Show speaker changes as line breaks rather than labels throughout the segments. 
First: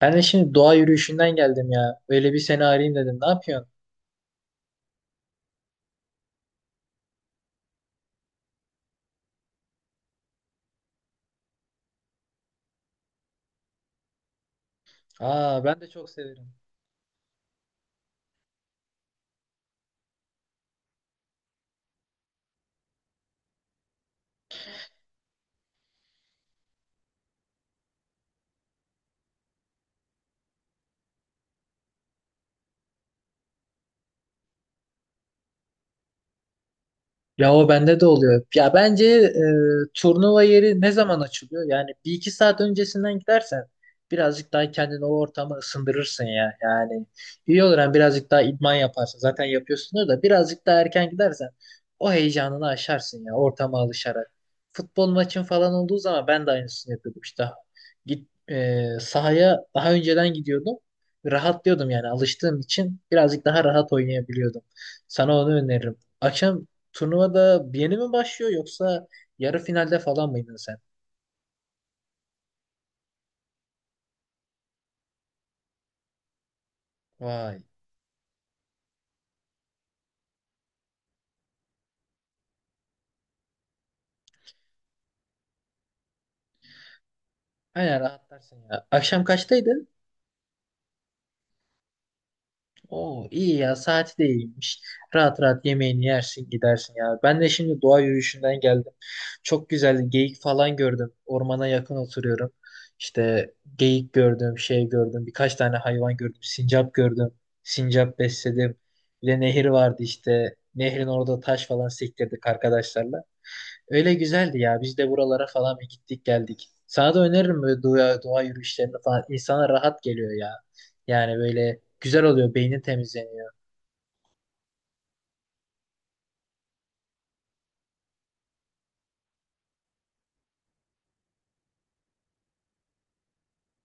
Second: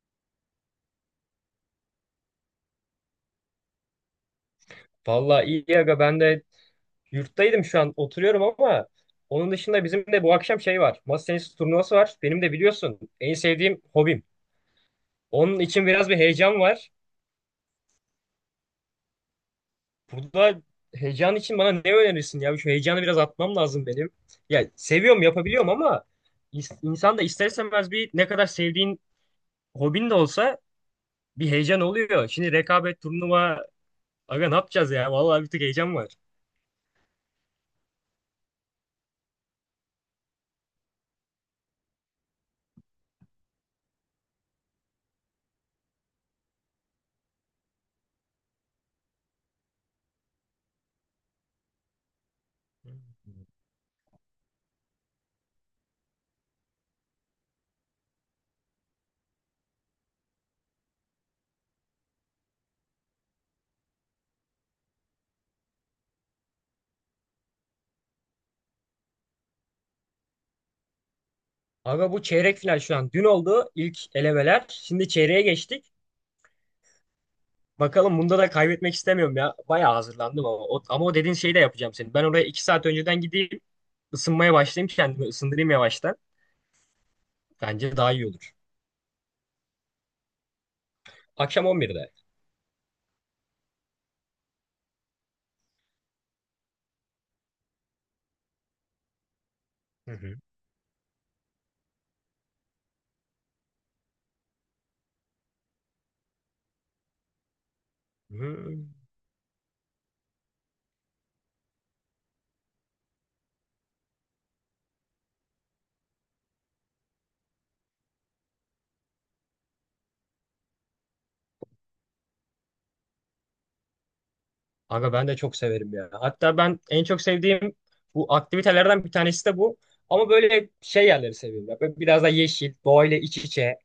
Ben de şimdi doğa yürüyüşünden geldim ya. Böyle bir seni arayayım dedim. Ne yapıyorsun?
Vallahi iyi aga ben de yurttaydım şu an oturuyorum ama onun dışında bizim de bu akşam şey var. Masa tenisi turnuvası var. Benim de biliyorsun en sevdiğim hobim. Onun
Aa ben
için
de
biraz
çok
bir
severim.
heyecan var. Burada heyecan için bana ne önerirsin ya? Şu heyecanı biraz atmam lazım benim. Ya seviyorum yapabiliyorum ama insan da ister istemez bir ne kadar sevdiğin hobin de olsa bir heyecan oluyor. Şimdi rekabet turnuva aga ne yapacağız ya? Vallahi bir tık heyecan var.
Ya o bende de oluyor. Ya bence turnuva yeri ne zaman açılıyor? Yani bir iki saat öncesinden gidersen birazcık daha kendini o ortama ısındırırsın ya. Yani iyi olur, hem birazcık daha idman yaparsın. Zaten yapıyorsun da birazcık daha erken gidersen o heyecanını aşarsın ya, ortama alışarak. Futbol maçın falan olduğu zaman ben de aynısını yapıyordum işte. Sahaya daha önceden gidiyordum. Rahatlıyordum, yani alıştığım için birazcık daha rahat oynayabiliyordum. Sana onu öneririm. Akşam turnuvada yeni mi başlıyor, yoksa yarı finalde falan mıydın sen?
Aga bu çeyrek final şu an. Dün oldu ilk elemeler. Şimdi çeyreğe geçtik.
Vay.
Bakalım bunda da kaybetmek istemiyorum ya. Bayağı hazırlandım ama o dediğin şeyi de yapacağım senin. Ben oraya 2 saat önceden gideyim. Isınmaya başlayayım. Kendimi ısındırayım yavaştan. Bence
Aynen,
daha iyi olur.
rahatlarsın ya. Akşam kaçtaydın?
Akşam 11'de.
Oo, iyi ya, saati de iyiymiş. Rahat rahat yemeğini yersin, gidersin ya. Ben de şimdi doğa yürüyüşünden geldim. Çok güzel
Hı hı.
geyik falan gördüm. Ormana yakın oturuyorum. İşte geyik gördüm, şey gördüm. Birkaç tane hayvan gördüm. Sincap gördüm. Sincap
Hı.
besledim. Bir de nehir vardı işte. Nehrin orada taş falan sektirdik arkadaşlarla. Öyle güzeldi ya. Biz de buralara falan bir gittik geldik. Sana da öneririm böyle doğa yürüyüşlerini falan. İnsana rahat geliyor ya. Yani böyle güzel oluyor. Beynin temizleniyor.
Aga ben de çok severim ya. Hatta ben en çok sevdiğim bu aktivitelerden bir tanesi de bu. Ama böyle şey yerleri seviyorum ya. Böyle biraz da yeşil, doğayla iç içe.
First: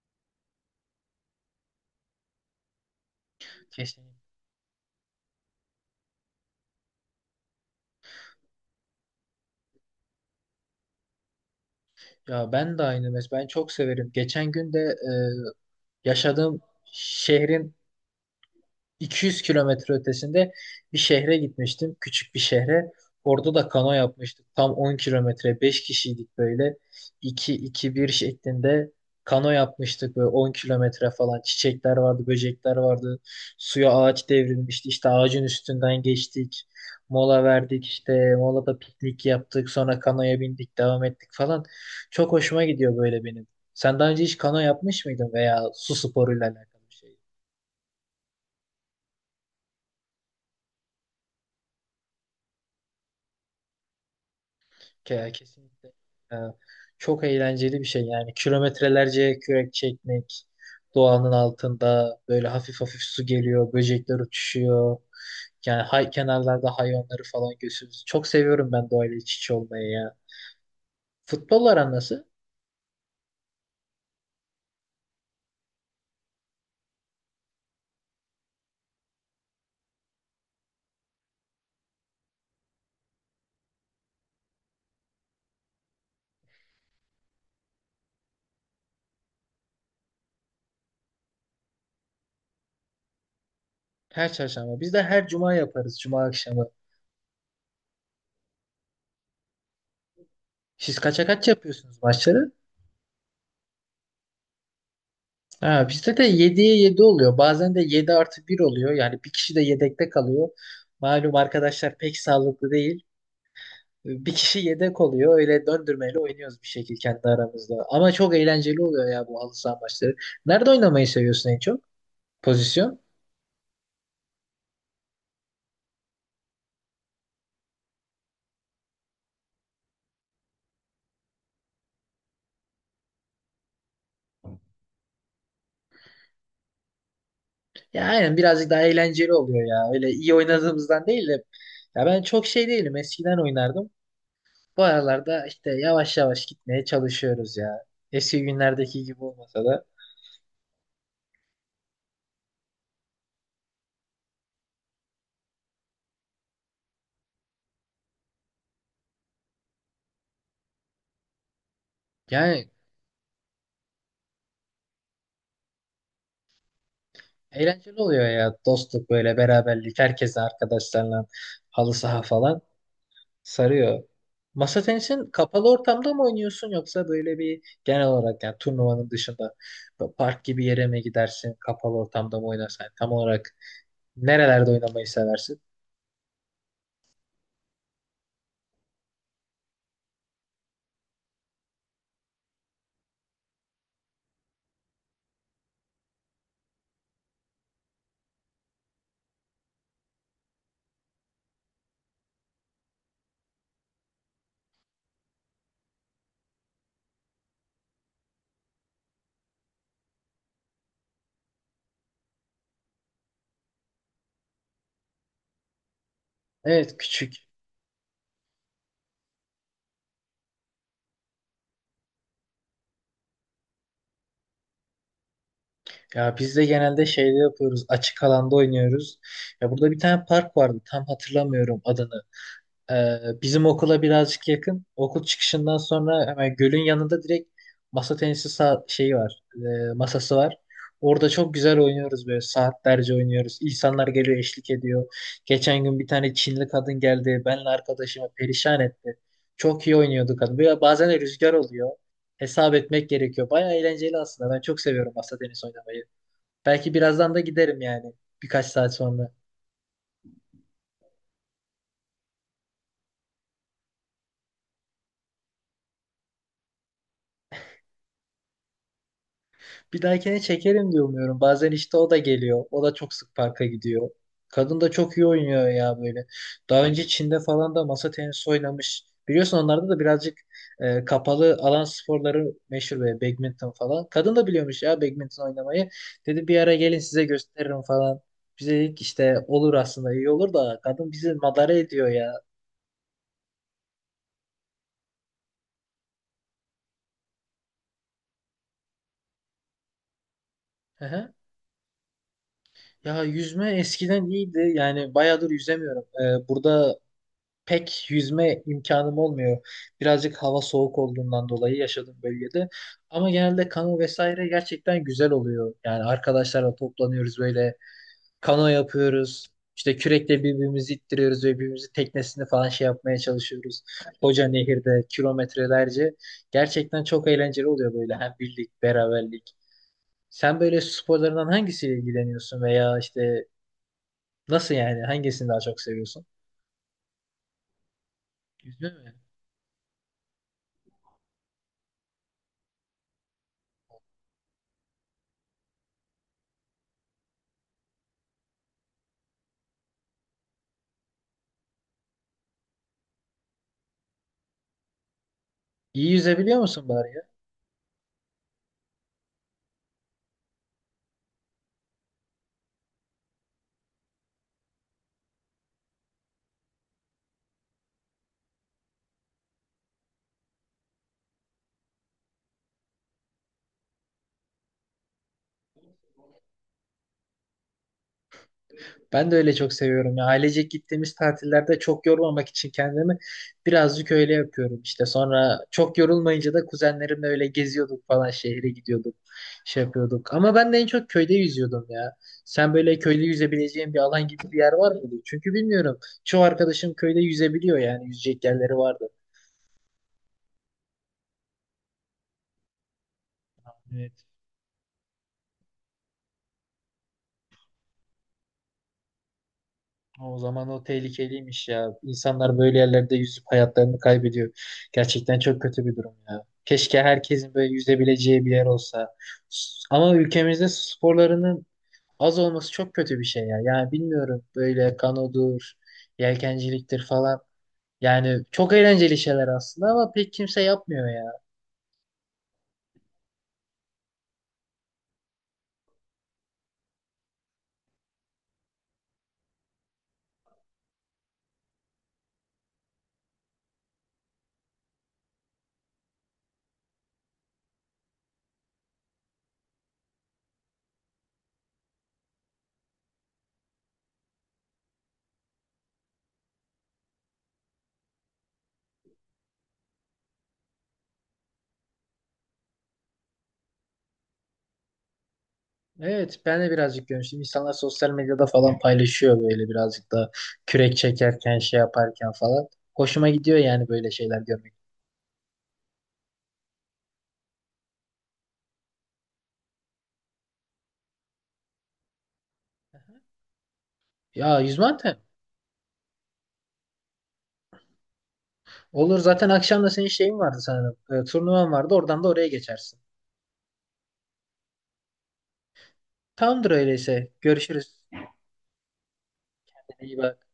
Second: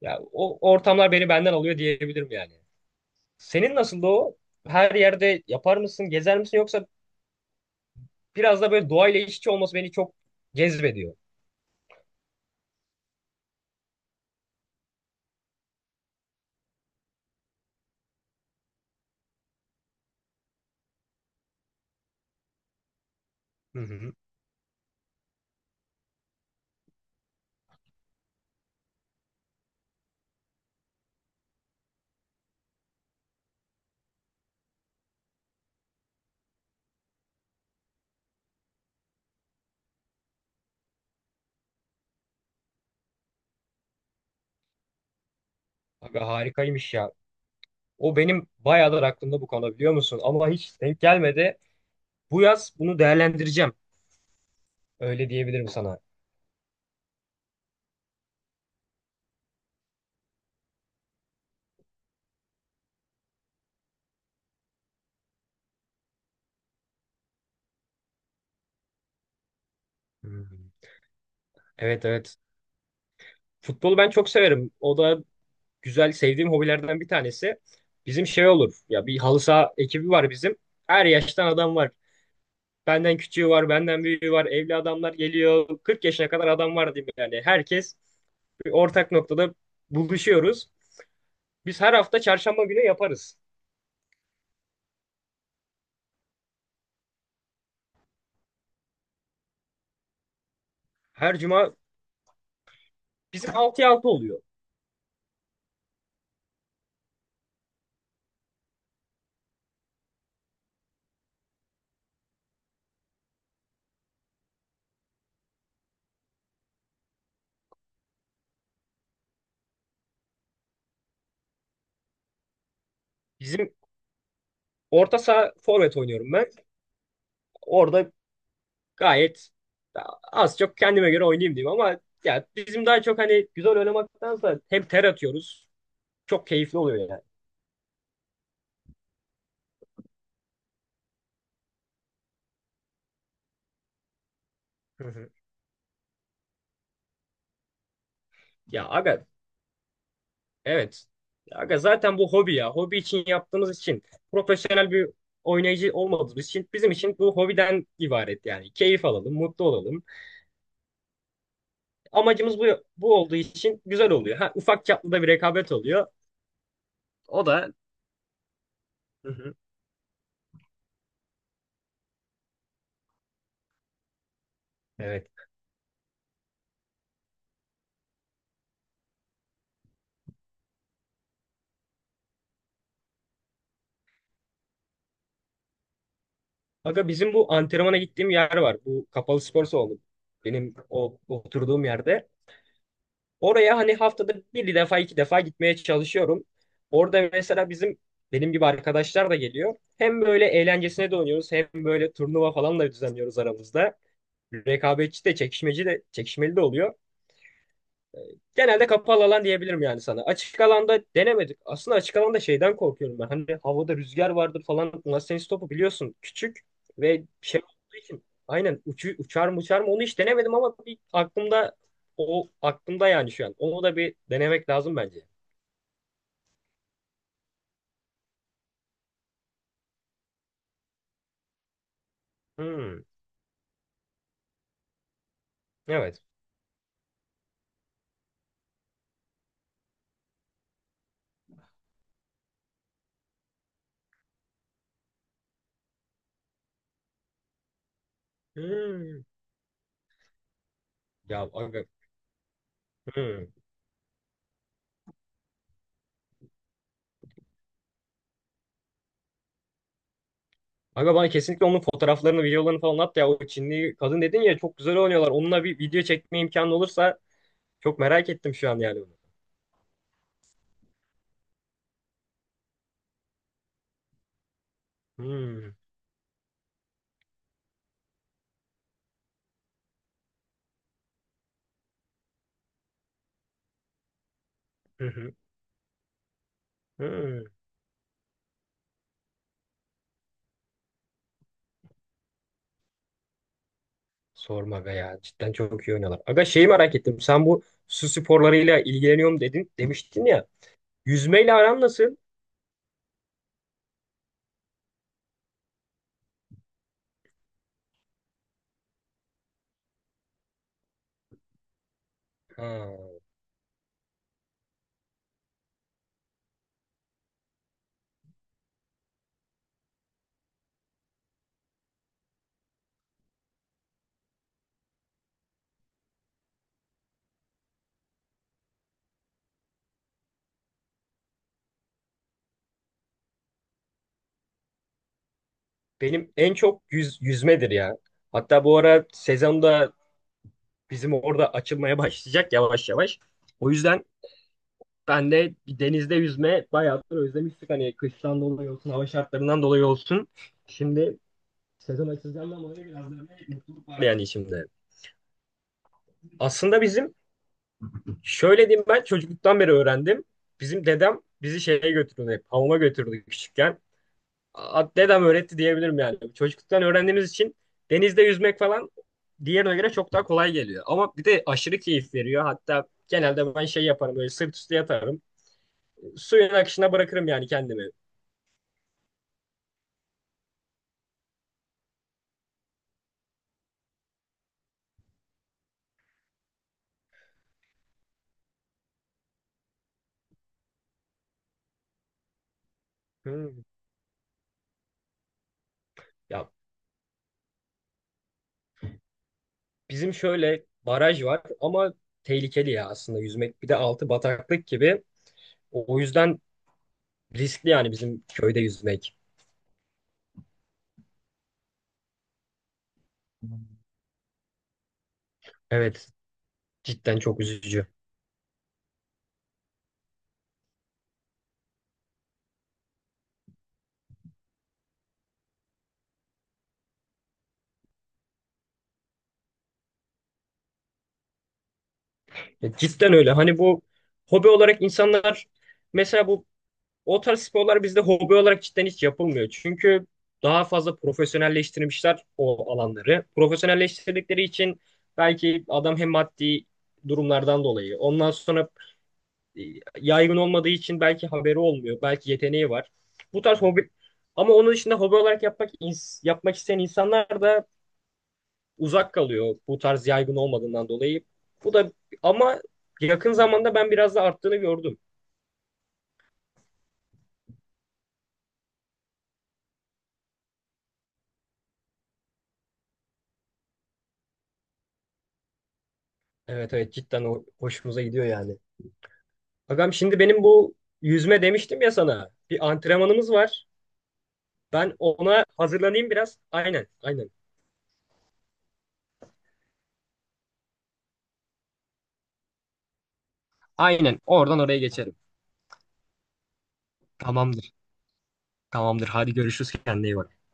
Ya o ortamlar beni benden alıyor diyebilirim yani. Senin nasıl
Kesinlikle.
o? Her yerde yapar mısın, gezer misin yoksa biraz da böyle doğayla iç içe olması beni çok cezbediyor.
Ya ben de aynı. Ben çok severim. Geçen gün de yaşadığım şehrin 200 kilometre ötesinde bir şehre gitmiştim. Küçük bir şehre. Orada da
Hı
kano
hı.
yapmıştık. Tam 10 kilometre. Beş kişiydik böyle. 2 iki bir şeklinde kano yapmıştık. Böyle 10 kilometre falan. Çiçekler vardı, böcekler vardı. Suya ağaç devrilmişti. İşte ağacın üstünden geçtik. Mola verdik işte. Molada piknik yaptık. Sonra kanoya bindik, devam ettik falan. Çok hoşuma gidiyor böyle benim. Sen daha önce hiç kano yapmış mıydın, veya su
Aga
sporuyla alakalı
harikaymış
bir
ya.
şey?
O benim bayağıdır aklımda bu konu biliyor musun? Ama hiç denk gelmedi. Bu yaz bunu değerlendireceğim. Öyle diyebilirim
Kesinlikle.
sana.
Ee, Çok eğlenceli bir şey yani. Kilometrelerce kürek çekmek, doğanın altında böyle hafif hafif su geliyor, böcekler uçuşuyor. Yani kenarlarda hayvanları falan görüyorsunuz. Çok seviyorum ben doğayla iç içe olmayı ya.
Hı.
Futbol aran
Evet,
nasıl?
evet. Futbolu ben çok severim. O da güzel sevdiğim hobilerden bir tanesi. Bizim şey olur. Ya bir halı saha ekibi var bizim. Her yaştan adam var. Benden küçüğü var, benden büyüğü var. Evli adamlar geliyor. 40 yaşına kadar adam var diyeyim yani. Herkes bir ortak noktada buluşuyoruz. Biz her hafta çarşamba günü yaparız.
Her çarşamba. Biz de her cuma yaparız, cuma akşamı. Siz kaça
Her
kaç
cuma
yapıyorsunuz maçları?
bizim 6'ya altı oluyor.
Ha, bizde de yediye 7 oluyor. Bazen de 7 artı bir oluyor. Yani bir kişi de yedekte kalıyor. Malum arkadaşlar pek sağlıklı değil. Bir kişi yedek oluyor. Öyle döndürmeyle oynuyoruz bir şekilde kendi aramızda. Ama çok eğlenceli oluyor ya bu halı saha maçları. Nerede oynamayı seviyorsun en çok? Pozisyon?
Bizim orta saha forvet oynuyorum ben. Orada gayet az çok kendime göre oynayayım diyeyim ama ya bizim daha çok hani güzel oynamaktansa hem ter atıyoruz. Çok keyifli oluyor yani.
Ya aynen, birazcık daha eğlenceli oluyor ya. Öyle iyi oynadığımızdan değil de. Ya ben çok şey değilim. Eskiden oynardım. Bu
Hı hı.
aralarda işte yavaş yavaş gitmeye çalışıyoruz ya. Eski
Ya
günlerdeki gibi
aga.
olmasa da.
Evet. Aga zaten bu hobi ya. Hobi için yaptığımız için profesyonel bir oynayıcı olmadığımız için bizim için bu hobiden ibaret yani. Keyif alalım, mutlu olalım. Amacımız bu.
Yani
Bu olduğu için güzel oluyor. Ha, ufak çaplı da bir rekabet oluyor. O da.
eğlenceli oluyor ya. Dostluk
Hı
böyle,
hı.
beraberlik. Herkese arkadaşlarla halı saha falan. Sarıyor. Masa
Evet.
tenisin kapalı ortamda mı oynuyorsun, yoksa böyle bir genel olarak, yani turnuvanın dışında bu park gibi yere mi gidersin, kapalı ortamda mı oynarsan tam olarak nerelerde oynamayı seversin?
Aga bizim bu antrenmana gittiğim yer var. Bu kapalı spor salonu. Benim o oturduğum yerde. Oraya hani haftada bir defa 2 defa gitmeye çalışıyorum. Orada mesela bizim benim gibi arkadaşlar da geliyor. Hem böyle eğlencesine de oynuyoruz hem böyle turnuva falan da düzenliyoruz aramızda. Rekabetçi de çekişmeci de çekişmeli de oluyor. Genelde kapalı alan diyebilirim yani sana. Açık alanda denemedik. Aslında açık alanda şeyden korkuyorum ben. Hani havada rüzgar vardır falan. Masa tenisi topu biliyorsun küçük
Evet,
ve
küçük.
şey olduğu için. Aynen uçar mı uçar mı onu hiç denemedim ama bir aklımda o aklımda yani şu an. Onu da bir denemek lazım bence.
Ya biz de genelde şeyde yapıyoruz. Açık alanda oynuyoruz. Ya burada bir tane park vardı. Tam hatırlamıyorum adını.
Hmm,
Bizim okula birazcık yakın. Okul çıkışından
evet.
sonra hemen gölün yanında direkt masa tenisi şeyi var. Masası var. Orada çok güzel oynuyoruz, böyle saatlerce oynuyoruz. İnsanlar geliyor, eşlik ediyor. Geçen gün bir tane Çinli kadın geldi. Benle arkadaşımı perişan etti.
Hmm.
Çok iyi oynuyordu kadın. Böyle bazen de
Ya
rüzgar
aga.
oluyor. Hesap etmek
Hmm.
gerekiyor. Baya eğlenceli aslında. Ben çok seviyorum masa tenisi oynamayı. Belki birazdan da giderim yani. Birkaç saat sonra.
Aga bana kesinlikle onun fotoğraflarını, videolarını falan at ya. O Çinli kadın dedin ya çok güzel oynuyorlar. Onunla bir video çekme imkanı olursa çok merak ettim şu an yani, bunu.
Bir dahakine çekerim diye umuyorum. Bazen işte o da geliyor. O da çok sık parka gidiyor. Kadın da çok iyi oynuyor
Hmm.
ya böyle. Daha önce Çin'de falan da masa tenisi oynamış. Biliyorsun, onlarda da birazcık kapalı alan sporları meşhur, böyle badminton falan. Kadın da biliyormuş ya badminton oynamayı. Dedi bir ara gelin size
Hmm,
gösteririm falan. Bize dedik işte olur, aslında iyi olur da kadın bizi madara ediyor ya.
Sorma be ya. Cidden çok iyi oynuyorlar. Aga şeyi merak ettim. Sen bu su sporlarıyla ilgileniyorum dedin, demiştin ya.
Hı hı.
Yüzmeyle aran nasıl?
Ya yüzme eskiden iyiydi. Yani bayağıdır yüzemiyorum. Burada pek yüzme imkanım olmuyor. Birazcık hava soğuk olduğundan dolayı yaşadığım bölgede.
Ha,
Ama genelde kano vesaire gerçekten güzel oluyor. Yani arkadaşlarla toplanıyoruz, böyle kano yapıyoruz. İşte kürekle birbirimizi ittiriyoruz ve birbirimizin teknesini falan şey yapmaya çalışıyoruz. Koca nehirde kilometrelerce. Gerçekten çok eğlenceli oluyor, böyle hem birlik, beraberlik. Sen böyle sporlarından hangisiyle ilgileniyorsun veya işte nasıl, yani hangisini daha çok seviyorsun?
benim en çok yüzmedir ya. Hatta bu
Yüzme
ara
mi?
sezonda bizim orada açılmaya başlayacak yavaş yavaş. O yüzden ben de bir denizde yüzme bayağıdır özlemiştik. Hani kıştan dolayı olsun, hava şartlarından dolayı olsun. Şimdi var yani şimdi.
İyi yüzebiliyor
Aslında
musun
bizim,
bari?
şöyle diyeyim ben çocukluktan beri öğrendim. Bizim dedem bizi şeye götürdü hep. Hamama götürdü küçükken. Dedem öğretti diyebilirim yani. Çocukluktan öğrendiğimiz için denizde yüzmek falan diğerine göre çok daha kolay geliyor. Ama bir de aşırı keyif veriyor. Hatta genelde ben şey yaparım böyle sırt üstü yatarım. Suyun akışına bırakırım yani kendimi.
Ben de öyle çok seviyorum ya. Ailecek gittiğimiz tatillerde çok yormamak için kendimi birazcık öyle yapıyorum işte. Sonra çok yorulmayınca da kuzenlerimle öyle geziyorduk, falan şehre gidiyorduk. Şey yapıyorduk. Ama ben de en çok köyde yüzüyordum ya. Sen böyle köyde
Hmm.
yüzebileceğin bir alan gibi bir yer var mıydı? Çünkü bilmiyorum. Çoğu
Ya
arkadaşım köyde yüzebiliyor yani. Yüzecek yerleri vardı.
bizim şöyle baraj var ama tehlikeli ya aslında yüzmek. Bir de altı
Evet.
bataklık gibi. O yüzden riskli yani bizim köyde yüzmek.
O zaman o tehlikeliymiş ya. İnsanlar böyle yerlerde yüzüp hayatlarını kaybediyor. Gerçekten çok kötü bir
Evet.
durum ya. Keşke
Cidden çok
herkesin böyle
üzücü.
yüzebileceği bir yer olsa. Ama ülkemizde su sporlarının az olması çok kötü bir şey ya. Yani bilmiyorum, böyle kanodur, yelkenciliktir falan. Yani çok eğlenceli şeyler aslında ama pek kimse yapmıyor ya.
Ya cidden öyle. Hani bu hobi olarak insanlar mesela bu o tarz sporlar bizde hobi olarak cidden hiç yapılmıyor. Çünkü daha fazla profesyonelleştirmişler o alanları. Profesyonelleştirdikleri için belki adam hem maddi durumlardan dolayı ondan sonra e, yaygın olmadığı için belki haberi olmuyor. Belki yeteneği var. Bu tarz hobi ama onun dışında hobi olarak yapmak yapmak isteyen insanlar da uzak kalıyor bu tarz yaygın olmadığından dolayı. Bu da ama yakın zamanda ben biraz da arttığını gördüm.
Evet, ben de birazcık görmüştüm. İnsanlar sosyal medyada falan paylaşıyor, böyle birazcık da kürek çekerken, şey yaparken falan. Hoşuma gidiyor yani böyle şeyler görmek.
Evet, evet cidden hoşumuza gidiyor yani. Agam şimdi benim bu yüzme demiştim ya sana. Bir antrenmanımız var.
Ya
Ben
yüzmanten.
ona hazırlanayım biraz. Aynen, aynen.
Olur, zaten akşam da senin şeyin vardı sanırım. Turnuvan vardı. Oradan da oraya geçersin.
Aynen oradan oraya geçerim.
Tamamdır öyleyse.
Tamamdır.
Görüşürüz.
Tamamdır. Hadi görüşürüz. Kendine iyi
İyi
bak.
bak.